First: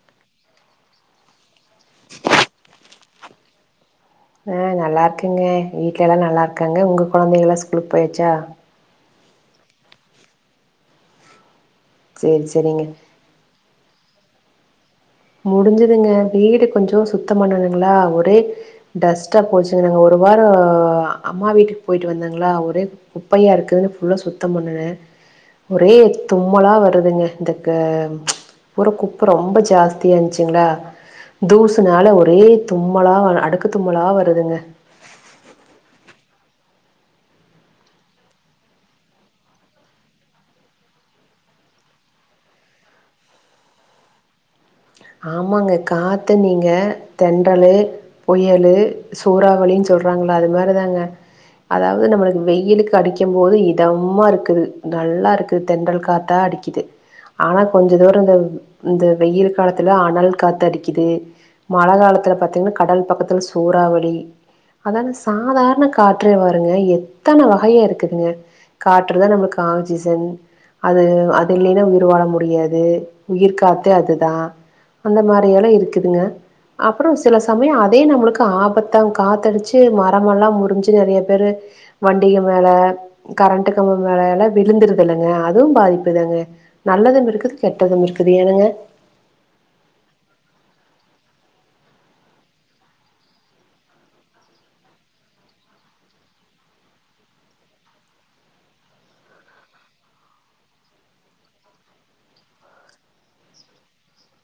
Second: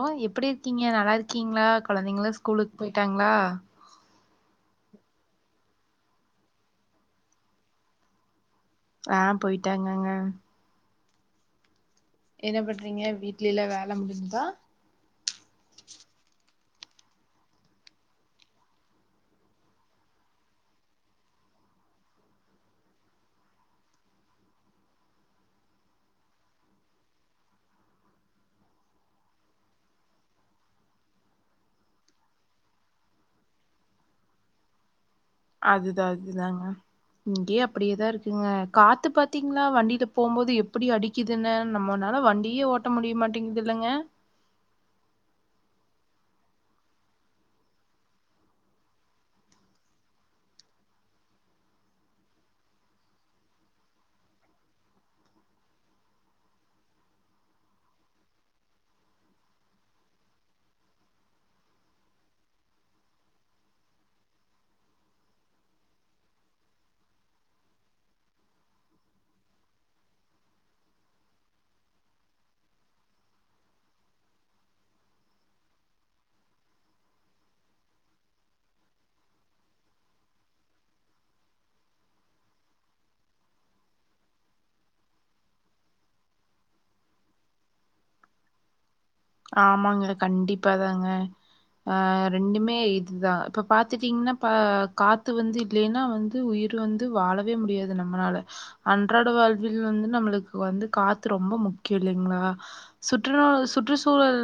அ எப்டி இருக்கீங்க நல்லா இருக்கீங்ளா கொழந்தைங்கல்லா ஸ்கூலுக்கு போயிட்டாங்களா ஆ நல்லா இருக்கங்க வீட்ல எல்லா நல்லா இருக்காங்க ஒங்க கொழந்தைங்க எல்லா ஸ்கூலுக்கு போயாச்சா ஆ போயிட்டாங்கங்க சேரி என்ன சேரிங்க பண்றீங்க வீட்ல எல்லா வேல முடுஞ்சுதா முடிஞ்சுதுங்க வீடு கொஞ்ச சுத்த பண்ணணுங்களா ஒரே டஸ்ட்டாக போச்சுங்க ஒரு வாரோ அம்மா வீட்டுக்கு போயிட்டு வந்தங்களா ஒரே குப்பையா இருக்குதுன் ஃபுல்லா சுத்த பண்ணுனே ஒரே தும்மலா வருதுங்க இந்த ஊர குப்ப ரொம்ப ஜாஸ்தி ச்சுங்ளா தூசுனால ஒரே தும்மலா அடுக்கு தும்மலா வருதுங்க அதுதா அதுதாங்க இங்கேயே அப்டியேதா இருக்குங்க காத்து பாத்தீங்ளா வண்டியில போம்போது எப்புடி அடி க்குதுன்னு நம்மனால வண்டியே ஓட்ட முடிய மாட்டேங்குது இல்லங்க ஆமாங்க காத்துனீங்க தென்றலு புயலு சூறாவளின் சொல்றாங்ளா அது மாரிதாங்க அதாவது நம்மளுக்கு வெயிலுக்கு அடிக்கு போது இதமாக இருக்குது நல்லா இருக்குது தென்றல் காத் தா அடிக்குது ஆனா கொஞ்ச தூரோ இந்த இந்த வெயிழுக்கு காலத்துல அனல் காத்து அடிக்குது மழ காலத்துல பாத்தீங்கன்னா கடல் பக்கத்துல சூறாவளி அதான சாதாரண காற்றே பாருங்க எத்தன வகையா இருக்குதுங்க காற்றுதா நம்மளுக்கு ஆங்க்சிசன் அது அது இல்லைனா உயிர் வாழ முடியாது உயிர் காத்தே அது தா அந்த மாரி எல்லா இருக்குதுங்க அப்புறோ சில சமய அதே நம்மளுக்கு ஆபத்தா காத்தடிச்சு மரமெல்லா முறிஞ்சு நெறய பேரு வண்டிக மேல கரண்ட் கம்பு மேல எல்லா விழுந்துருது இல்லங்க அதுவு பாதிப்புதாங்க நல்லதும் இருக்குது கெட்டதும் இருக்குது ஏனுங்க ஆமாங்க கண்டிப்பாதாங்க ஆ ரெண்டுமே இதுதா இப்ப பாத்துட்டீங்கனா ப காத்து வந்து இல்லைன்னா வந்து உயிர் வந்து வாழவே முடியாது நம்மளால அன்றாட வாழ்வில் வந்து நம்மளுக்கு வந்து காத்து ரொம்ப முக்கியோ இல்லைங்ளா சுற்றுலா சுற்று சூழல்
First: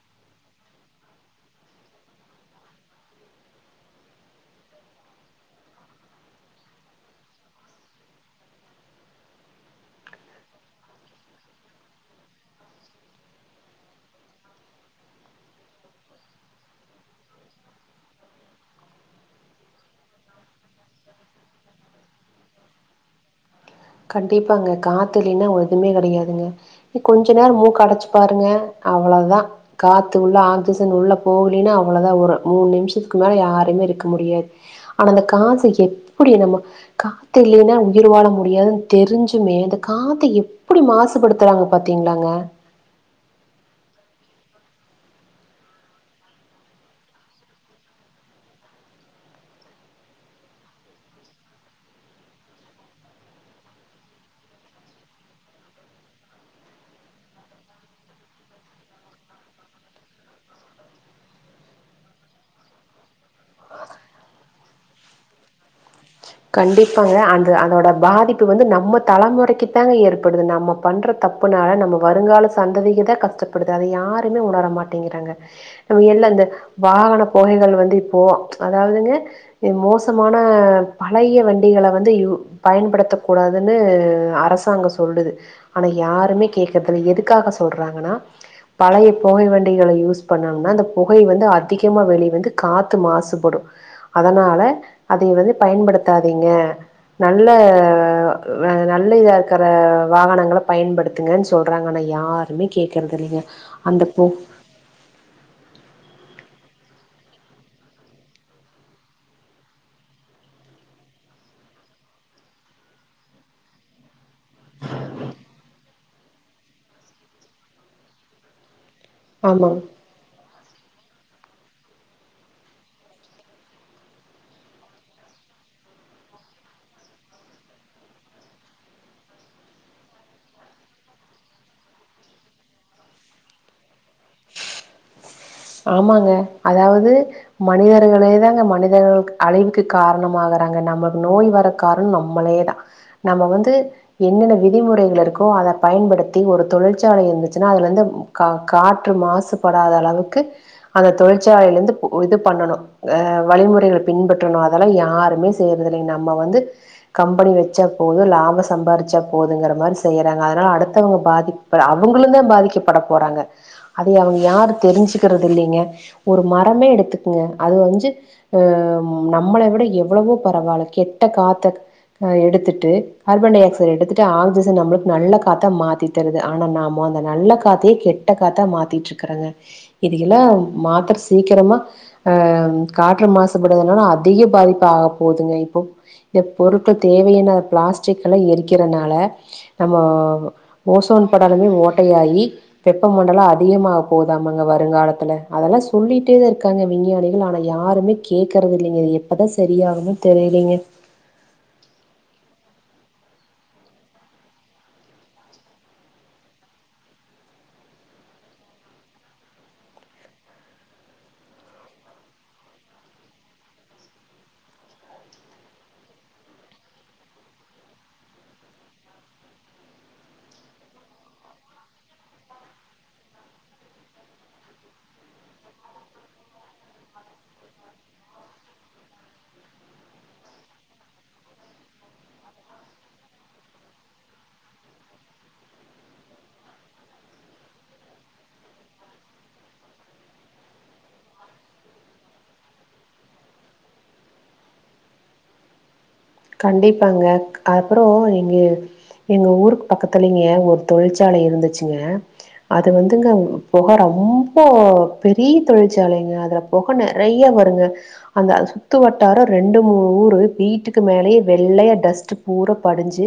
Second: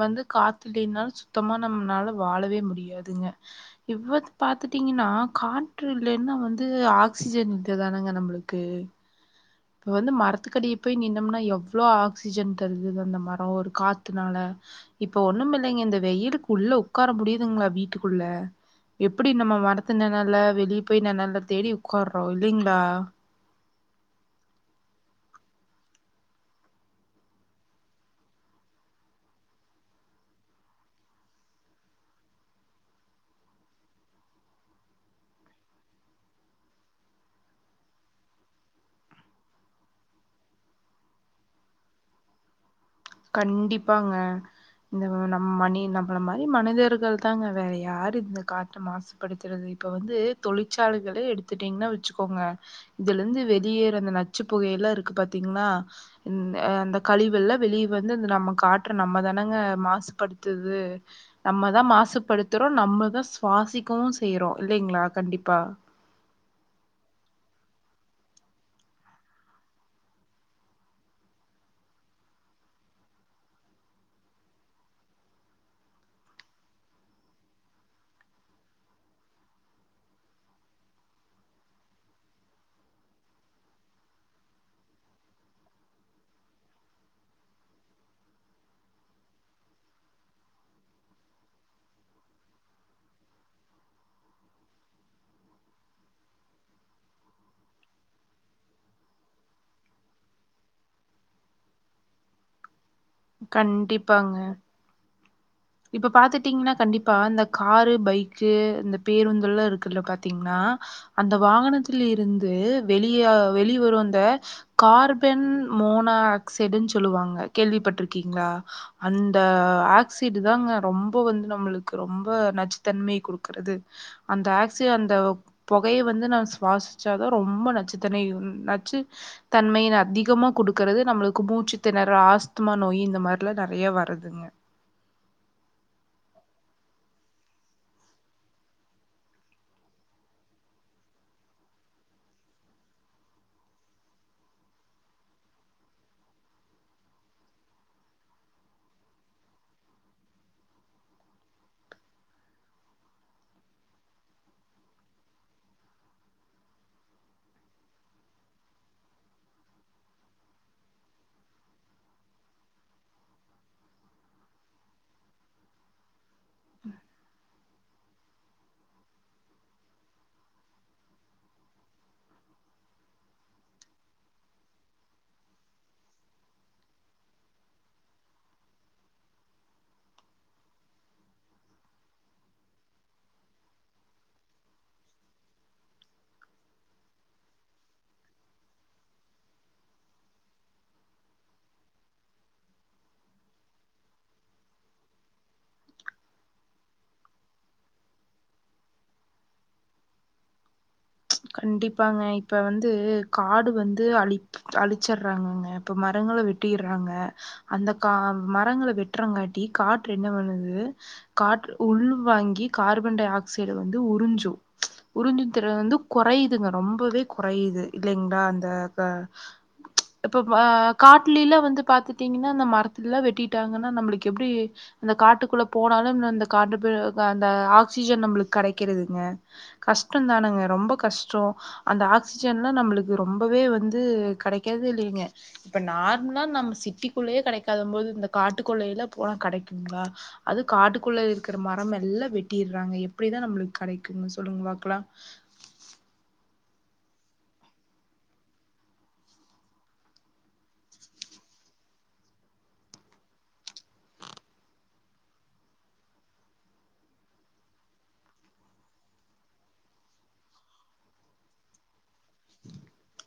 வந்து காத்துலேனாலு சுத்தமா நம்மனால வாழவே முடியாதுங்க இவ்வந்து பாத்துட்டீங்கன்னா காற்று இல்லைன்னா வந்து ஆக்சிஜன் இல்லதானுங்க நம்மளுக்கு ஓகே இப்ப வந்து மரத்துக்கடிய போய் நின்னோம்னா எவ்வளோ ஆக்சிஜன் தருது ந்த அந்த மரம் ஒரு காத்துனால இப்ப ஒண்ணும் இல்லைங்க இந்த வெயிலுக் உள்ள உக்கார முடியுதுங்களா வீட்டுக்குள்ள எப்டி நம்ம மரத்து நெனல்ல வெலி போய் நெனல்ல தேடி உக்காறோ இல்லைங்களா கண்டிப்பாங்க காத்தில்லனா ஒ எதுமே கெடயாதுங்க நீ கொஞ்ச நேரோ மூக்கடச்சி பாருங்க அவ்வளோதா காத்து உள்ள ஆக்சிஜன் உள்ள போலின்னா அவ்வளோதா ஒரு மூனு நிமிஷத்துக்கு மேல யாருமே இருக்க முடியாது ஆனா அந்த காஷ்சு எப்புடி நம்ம காத்து இல்லைன்னா உயிர் வாழ முடியாதுன்னு தெரிஞ்சுமே அந்த காத்த எப்பிடி மாசுபடுத்துறாங்க பாத்திங்களாங்க கண்டிப்பாங்க இந்த நம் மனி நம்மள மாரி மனிதர்கள் தாங்க வேற யாரு இந்த காற்று மாசு படுத்துறது இப்ப வந்து தொழிற்சாலைகள எடுத்துட்டீங்கன்னா வச்சுக்கோங்க இதுல இருந்து வெளியேற அந்த நச்சுப்புகை எல்லா இருக்கு பாத்தீங்களா இந் அந்த கழிவெல்லா வெளிய வந்து இந்த நம்ம காற்ற நம்ம தானங்க மாசுபடுத்துது நம்ம தா மாசுபடுத்துறோ நம்ம தா சுவாசிக்கவு செய்யிறோ இல்லைங்களா கண்டிப்பா கண்டிப்பாகங்க அந்த அதோட பாதிப்பு வந்து நம்ம தலைமுறைக்கு தாங்க ஏற்படுது நம்ம பண்ற தப்புனால நம்ம வருங்கால சந்ததிகதா கஷ்டப்படுது அத யாருமே உணர மாட்டேங்கிறாங்க நம எல்ல அந்த வாகன பொகைகள் வந்து இப்போ அதாவதுங்க எ மோசமான பழைய வண்டிகள வந்து இ பயன்படுத்தக்க கூடாதுன்னு அரசாங்க சொல்லுது ஆனா யாருமே கேக்குறது இல்ல எதுக்காக சொல்றாங்கனா பழைய புகை வண்டிகள யூஸ் பண்ணாங்கனா அந்த புகை வந்து அதிகமாக வெளி வந்து காத்து மாசுபடு அதனால அதை வந்து பயன்படுத்தாதீங்க நல்ல வெ நல்ல இதா இருக்குற வாகனங்கள பயன்படுத் ங்கன்னு சொல்றாங்க ஆனா யாருமே கேக்றது இல்லைங்க அந்த பொ இப்போ பாத்துட்டீங்கன்னா கண்டிப்பாக இந்த காரு பைக்கு இந்த பேருந்துல்லா இருக்குல்ல பாத்தீங்ன்னா அந்த வாகனத்தில இருந்து வெளிய வெளி வரு அந்த கார்பன் மோனாக்சைடுன்னு சொல்லுவாங்க கேள்விப்பட்டிருக்கீங்களா அந்த ஆமா ஆக் ஆக்சைடு தாங்க ரொம்ப வந்து நம்மளுக்கு ரொம்ப நச்சுத்தன்மை குடுக்குறது அந்த ஆக்சி அந்த பொகைய வந்து நா சுவாசிச்சாதா ரொம்ப நச்சுத்தன்மே நச்சு தன்மைய அதிகமா குடுக்குறது நம்மளுக்கு மூச்சு திணறல் ஆஸ்துமா நோய் இந்த மாரிலா நெறைய வருதுங்க ஆமாங்க அதாவது மனிதர்களே தாங்க மனிதர்கள் அழிவுக்கு காரணமாகுறாங்க நம்மளுக்கு நோய் வர காரணோ நம்மளே தா நம்ம வந்து என்னென்ன விதிமுறைகள் இருக்கோ அத பயன்படுத்தி ஒரு தொழிற்சாலை இருந்துச்சுன்னா அதுல இருந்து கா காற்று மாசுபடாத அளவுக்கு அந்த தொழிற்சாலையில இருந்து உ இது பண்ணனு அ வழிமுறைகளை பின்பற்றனு அதெல்லா யாருமே செய்றது இல்லைங்க நம்ம வந்து கம்பெனி வச்சா போது லாப சம்பாரிச்சா போதுங்குற மாரி செய்றாங்க அதனால அடுத்தவங்க பாதிப் அவங்களு தா பாதிக்கப்பட போறாங்க அதை அவங்க யாரு தெரிஞ்சு கிறது இல்லைங்க ஒரு மரமே எடுத்துக்குங்க அது வந்து அ நம்மள விட எவ்வளவோ பரவாயில்ல கெட்ட காத்த எடுத்துட்டு கார்பன் டை ஆக்சைடு எடுத்துட்டு ஆக்சிஜன் நம்மளுக்கு நல்லா காத்தா மாத்தி தருது ஆனா நாம அந்த நல்ல காத்தையே கெட்ட காத்தா மாத்திட்டு இருக்கறேங்க இது எல்லா மாத்திர சீக்கிரமா ஆ காற்று மாசுபடுறதுனால அதிக பாதிப்பு ஆக போதுங்க இப்போ இந்த பொருட்கள் தேவையின்னா பிளாஸ்டிக் எல்லா எரிக்கிறதுனால நம்ம ஓசோன் படலமே ஓட்டையாயி வெப்ப மண்டல அதிகமாக போதாமாங்க வ வருங்காலத்தில அதெல்லா சொல்லிட்டே தா இருக்காங்க விஞ்ஞானிகள் ஆனா யாருமே கேக்கறது இல்லிங்க எப்படி எப்பதா சரியாகுன்னே தெரிலங்க கண்டிப்பாங்க இப்ப வந்து காடு வந்து அழிச் அழிச்சறாகங்க இப்ப மரங்க வெட் வெட்டிறாங்க அந்த கா மரங்கள வெட்டறங்காட்டி காற்று என்ன பண்ணுது காற்று உள் வாங்கி கார்பன் டை ஆக்சைடு வந்து உறிஞ்சு உறிஞ்சு திறன் வந்து கொறையுதுங்க ரொம்பவே கொறையுது இல்லிங்களா அந்த இப்ப ஆ காட்டுலில்ல வந்து பாத்துட்டீங்கன்னா இந்த மரத்துலெல்லா வெட்டிட்டாங்கன்னா நம்மளுக்கு எப்டி அந்த காட்டுக்குள்ள போனாலு அந்த [unintelligible] அந்த ஆக்சிஜன் நம்மளுக்கு கெடைக்கிறதுங்க கஷ்டந்தானுங்க ரொம்ப கஷ்டோ அந்த ஆக்சிஜன் எல்லா நம்மளுக்கு ரொம்பவே வந்து கெடைக்கிறதே இல்லிங்க இப்ப நார்மலா நம்ம சிட்டிக்குள்ளேயே கெடைக்காத போது இந்த காட்டுக்குள்ள எல்ல போனா கெடைக்குங்களா அது காட்டுக்குள்ள இருக்கிற மரம் எல்லா வெட்டிறாங்க எப்டிதா நம்மளுக்கு கெடைக்குங் சொல்லுங்க பாக்கலா கண்டிப்பாங்க அப்றோ இங்கே எங்க ஊருக்கு பக்கத்துலங்க ஒரு தொழிற்சாலை இருந்துச்சுங்க அது வந்துங்க பொக ரொம்ப பெரிய தொழிற்சாலைங்க அதுல பொக நெறைய வருங்க அந்த சுத்து வட்டாரோ ரெண்டு மூணு ஊர் வீட்டுக் அதுக்கு மேலயே வெள்ளையா டஸ்ட்டு பூரா படிஞ்சு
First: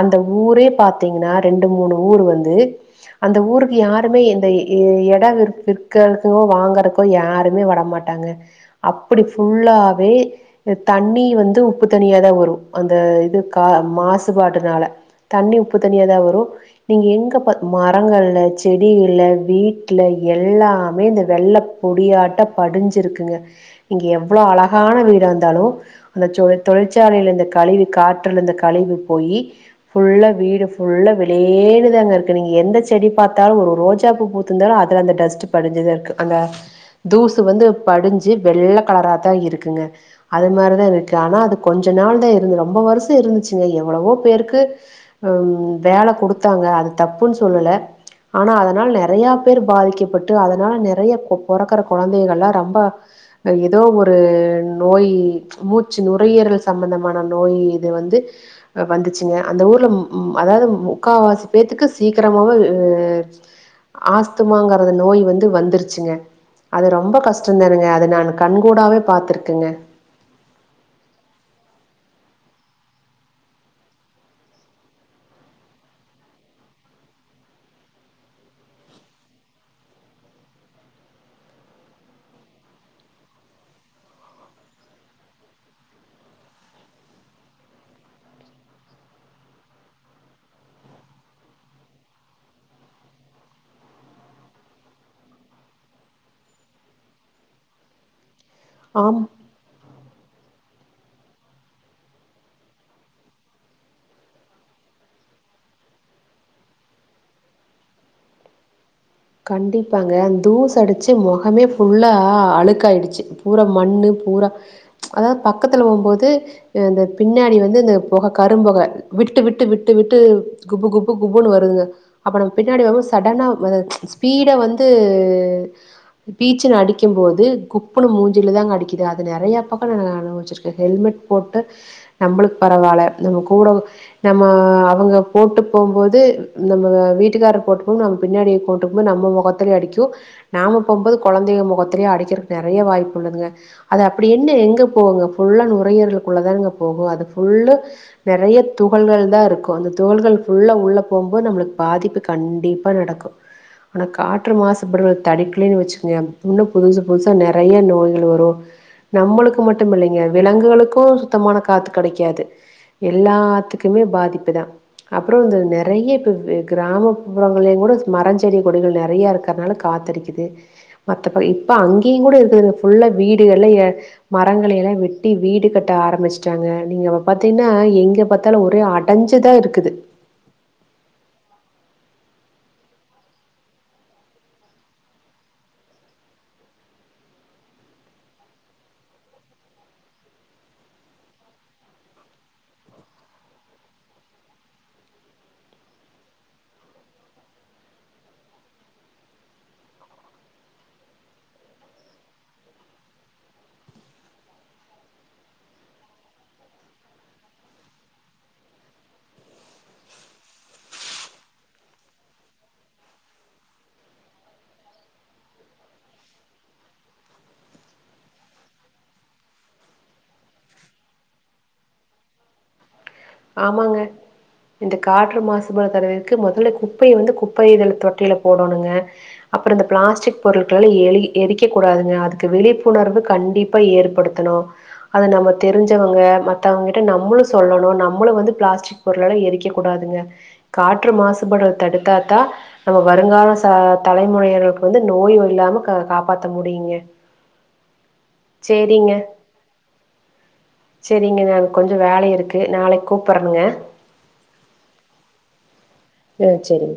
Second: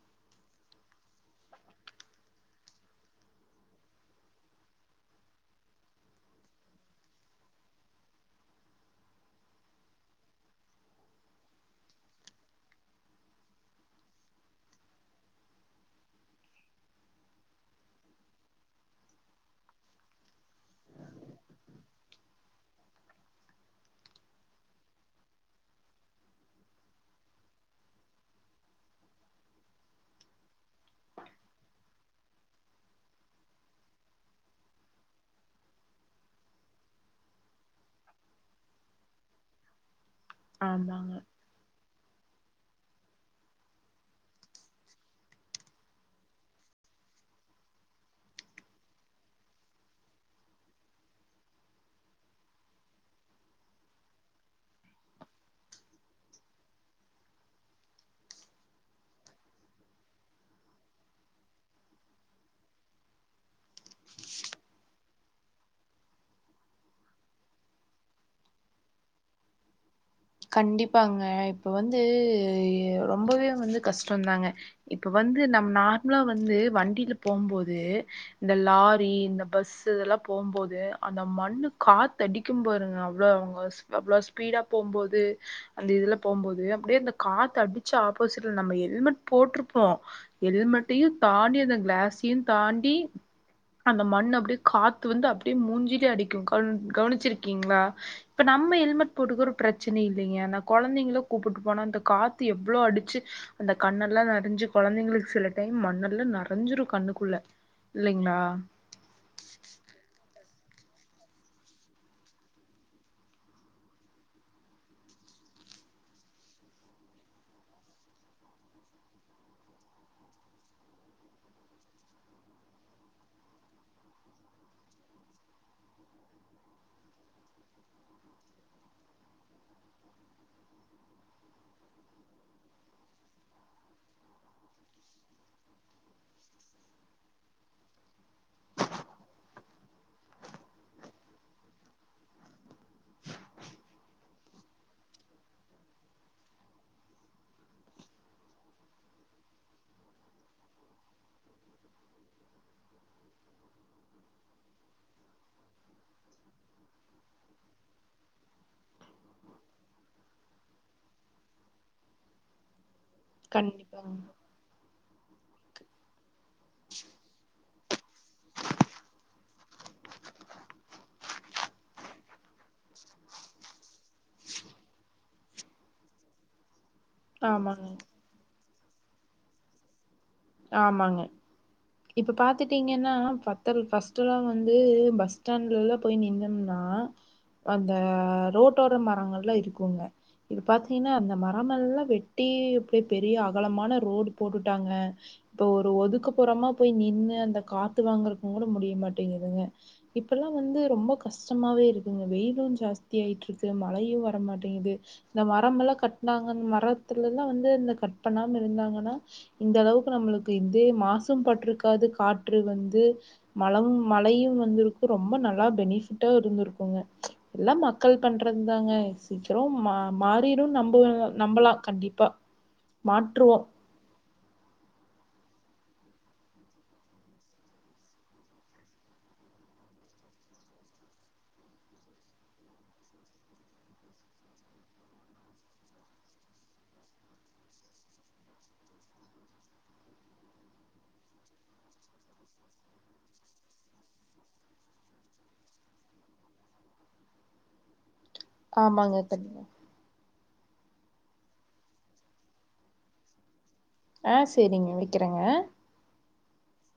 அந்த ஊரே பாத்தீங்கன்னா ரெண்டு மூணு ஊர் வந்து அந்த ஊருக்கு யாருமே இந்த எடோ விற் விற்கிறதுக்கோ வாங்கறக்கோ யாருமே வரமாட் டாங்க அப்பிடி ஃபுல்லாவே தண்ணி வந்து உப்பு தண்ணியா தா வரு அந்த இது கா மாசுபாடுனால தண்ணி உப்பு தண்ணியா தா வரு நீங்கள் எங்க பாத் மரங்கள்ல செடிகள்ல வீட்ல எல்லாமே இந்த வெள்ள பொடியாட்ட படிஞ்சி இருக்குங்க இங்க எவ்ளோ அழகான வீடா இருந்தாலு அந்த தொழிற்சாலைல இருந்து கழிவு காற்றுல இந்த கழிவு போயி ஃபுல்லா வீடு ஃபுல்லா வெளேனு தாங்க இருக்கு நீங்க எந்த செடி பாத்தாலு ஒரு ரோஜா பூ பூத் துருந்தாலு அதுல அந்த டஸ்ட்டு படிஞ்சு தா இருக்கு அந்த தூசு வந்து படிஞ்சு வெள்ள காலரா தா இருக்குங்க அதுமாரிதா இருக்கு ஆமாங்க ஆனா அதுக் கொஞ்ச நாள் தா இருந்தது ரொம்ப வருஷோ இருந்துச்சுங்க எவ்ளவோ பேருக்கு ம் வேல குடுத்தாங்க அது தப்புன்னு சொல்லலே ஆனா அதனால நெறையா பேர் பாதிக்கப்பட்டு அதனால நெறைய பொ பொறக்கற கொழந்தைகள்ல ரொம்ப ஏதோ ஒரு நோயி மூச்சு நோ நுறையிரல் சம்பந்தமான நோயி இது வந்து வந்துச்சுங்க அந்த ஊர்ல ம் ம் அதாவது ம் முக்கால்வாசி பேர்த்துக்கு சீக்கிரமாவ அ ஆஸ்துமாங்கறத நோய் வந்து வந்துருச்சுங்க அது ரொம்ப கஷ்டந்தானுங்க அது நா கண்கூடாவே பாத்திருக்கேங்க கண்டிப்பாங்க இப்ப வந்து ரொம்பவே வந்து கஷ்டந்தாங்க இப்ப வந்து நம்ம நார்மலா வந்து வண்டில போம்போது இந்த லாரி இந்த பஸ்சு இதெல்லா போம்போது அந்த மண்ணு காத்தடிக் கு பாருங்க அவ்ளோ அவங்க அவ்ளோ ஸ்பீடா போம்போது அந்த இதுல போம்போது அப்டியே அந்த காத்து அடிச்சு ஆப்போசிட்ல நம்ம ஹெல்மெட் போட்டிருப்போ ஹெல்மெட்டையு தாண்டி அந்த கிளாஸையு தாண்டி அந்த மண்ணு அப்டியே காத்து வந்து அப்டியே மூஞ்சிலயே அடிக்கு கவ் கவனிச்சிருக்கீங்களா இப்ப நம்ம ஹெமெட் ஆம். போட்டுக்குறோ பிரச்சன இல்லைங்க ஆனா கொழந்தைங்களு கூப்ட்டு போனா அந்த காத்து எவ்ளோ அடிச்சி அந்த கண்ணெல்லா நெறஞ்சி கொழந்தைங்களுக்கு சில டைம் மண்ணெல்லா நெறஞ்சிரு கண்ணுக்குள்ள இல்லைங்களா கண்டிப்பாங்க அந்த தூசு அடிச்சு மொகமே ஃபுல்லா அழுக்காயிடுச்சி பூரா மண்ணு பூரா அதாவது பக்கத்துல போம்போது இந்த பின்னாடி வந்து இந்த பொக கரும்பொக விட்டு விட்டு விட்டு விட்டு குபு குபு குபுன்னு வருதுங்க அப்ப நம்ம பின்னாடி வரும்போது சடனா வ ஸ்பீட வந்து பீச்சுன்னு அடிக்கும் போது குப்புன்னு மூஞ்சில தாங்க அடிக்குது அது நெறையா பக்கோ நாங்க அனுபவச்சி ஹெல்மெட் போட்டு நம்மளுக்கு பரவால்ல நம்ம கூட நம்ம அவங்க போட்டு போம் போது நம்ம வீட்டுக்காரர் போட்டு போம்போது நம்ம பின்னாடி இருப்போ ட்டு நம்ம மொகத்துலயு அடிக்கு நாம போம்போது கொழந்தைக மொகத்துலயு அடிக்கிறதுக்கு நெறையா வாய்ப்பு உள்ளதுங்க அது அப்டி என்ன எங்க போகுங்க ஃபுல்லா நுரையீரலுக்குள்ள தானுங்க போகு அது ஃபுல்லு நெறையா துகள்கள் தா இருக்கு அந்த துகள்கள் ஃபுல்லா உள்ள போம்போது நம்மளுக்கு பாதிப்பு கண்டிப்பா நடக்கு ஆனா காற்று மாசப்படுறத தடுக்கலேன்னு வச்சுக்கோங்க இன்னு புதுசு புதுசா நெறையா நோய்கள் வரு நம்மளுக்கு மட்டு இல்லைங்க விலங்குகளுக்கு சுத்தமான காத்து கெடைக்காது எல்லாத்துக்குமே கண்டிப்பாங்க பாதிப்புதா அப்பறோ இந்த நெறையப் இது கிராமப்புறங்களையு கூட மரஞ்செடி கொடிகள் நெறையா இருக்கர்னால காத்தடிக்கிது மத்தப்படி இப்ப அங்கேயு கூட இருக்கு இதுல ஃபுல்லா வீடுகள்ல ஏ மரங்கள எல்லா வெட்டி வீடு கட்ட ஆரம்பிச்ட்டாங்க நீங்க வ பாத்தீங்ன்னா ஆமாங்க எங்க பாத்தாலு ஒரே அடஞ்சதா இருக்குது ஆமாங்க இப்போ பாத்துட்டீங்கன்னா பத்தல் ஃபர்ஸ்ட்டெல்லா வந்து பஸ் ஸ்டாண்ட்ல எல்லா போய் நின்னம்னா அந்த ரோட்டோர மரங்கள்லா இருக்குங்க இது பாத்தீங்கன்னா அந்த மரமெல்லா வெட்டி இப்ப பெரிய அகலமான ரோடு போட்டுட்டாங்க இப்ப ஒரு ஒதுக்குப்புறமா போய் நின்னு அந்த காத்து வாங்குறக்கு கூட முடிய மாட்டேங்கிதுங்க இப்பெல்லா வந்து ரொம்ப கஷ்டமவே இருக்குங்க வெயிலு ஜாஸ்தி ஆயிட்டுருக்கு மழயு வரமாட்டேங்கிது இந்த மரமெல்லா கட்னாங்கன் மரத்துலல்லா வந்து இந்த கட் பண்ணாம இருந்தாங்கன்னா இந்த அளவுக் நம்ளுக்கு இந்தே மாசு பட்ருக்காது காற்று வந்து மழம் மழயு வந்திருக்கு ரொம்ப நல்லா பெனிபிட்டா இருந்துருக்குங்க எல்லா மக்கள் பண்றதுதாங்க சீக்கிரோ மா மாறிடு நம்பல் நம்பலா கண்டிப்பா மாற்று மாங்க இந்த காற்று மாசுபாட தடுக்குறக்கு மொதல்ல குப்பைய வந்து குப்பை இதழ் தொட்டில போடணுங்க அப்பறோ இந்த பிளாஸ்டிக் பொருட்களல்லா எலி எரிக்ககூடாதுங்க அதுக்கு விழிப்புணர்வு கண்டிப்பா ஏற்படுத் தனு அத நம்ம தெரிஞ்சவங்க மத்தவங்க கிட்ட நம்லு சொல்லணு நம் மளு வந்து பிளாஸ்டிக் பொருளல்லா எரிக்க கூடாதுங்க காற்று மாசுபடுவத தடுத்தாத்தா நம்ம வருங்கால ச தலைமுறையர்களுக்கு வந்து நோய்கள் இல்லாம க காப்பாத்த முடியுங்க சேரிங்க ஆமாங்க கண்டிப்பா சேரிங்க நா எனக்கு கொஞ்சோ வேல இருக்கு நாளைக் கூப்ட்றணுங்க ஆ சேரிங்க வைகிறேங்க சேர் சேரி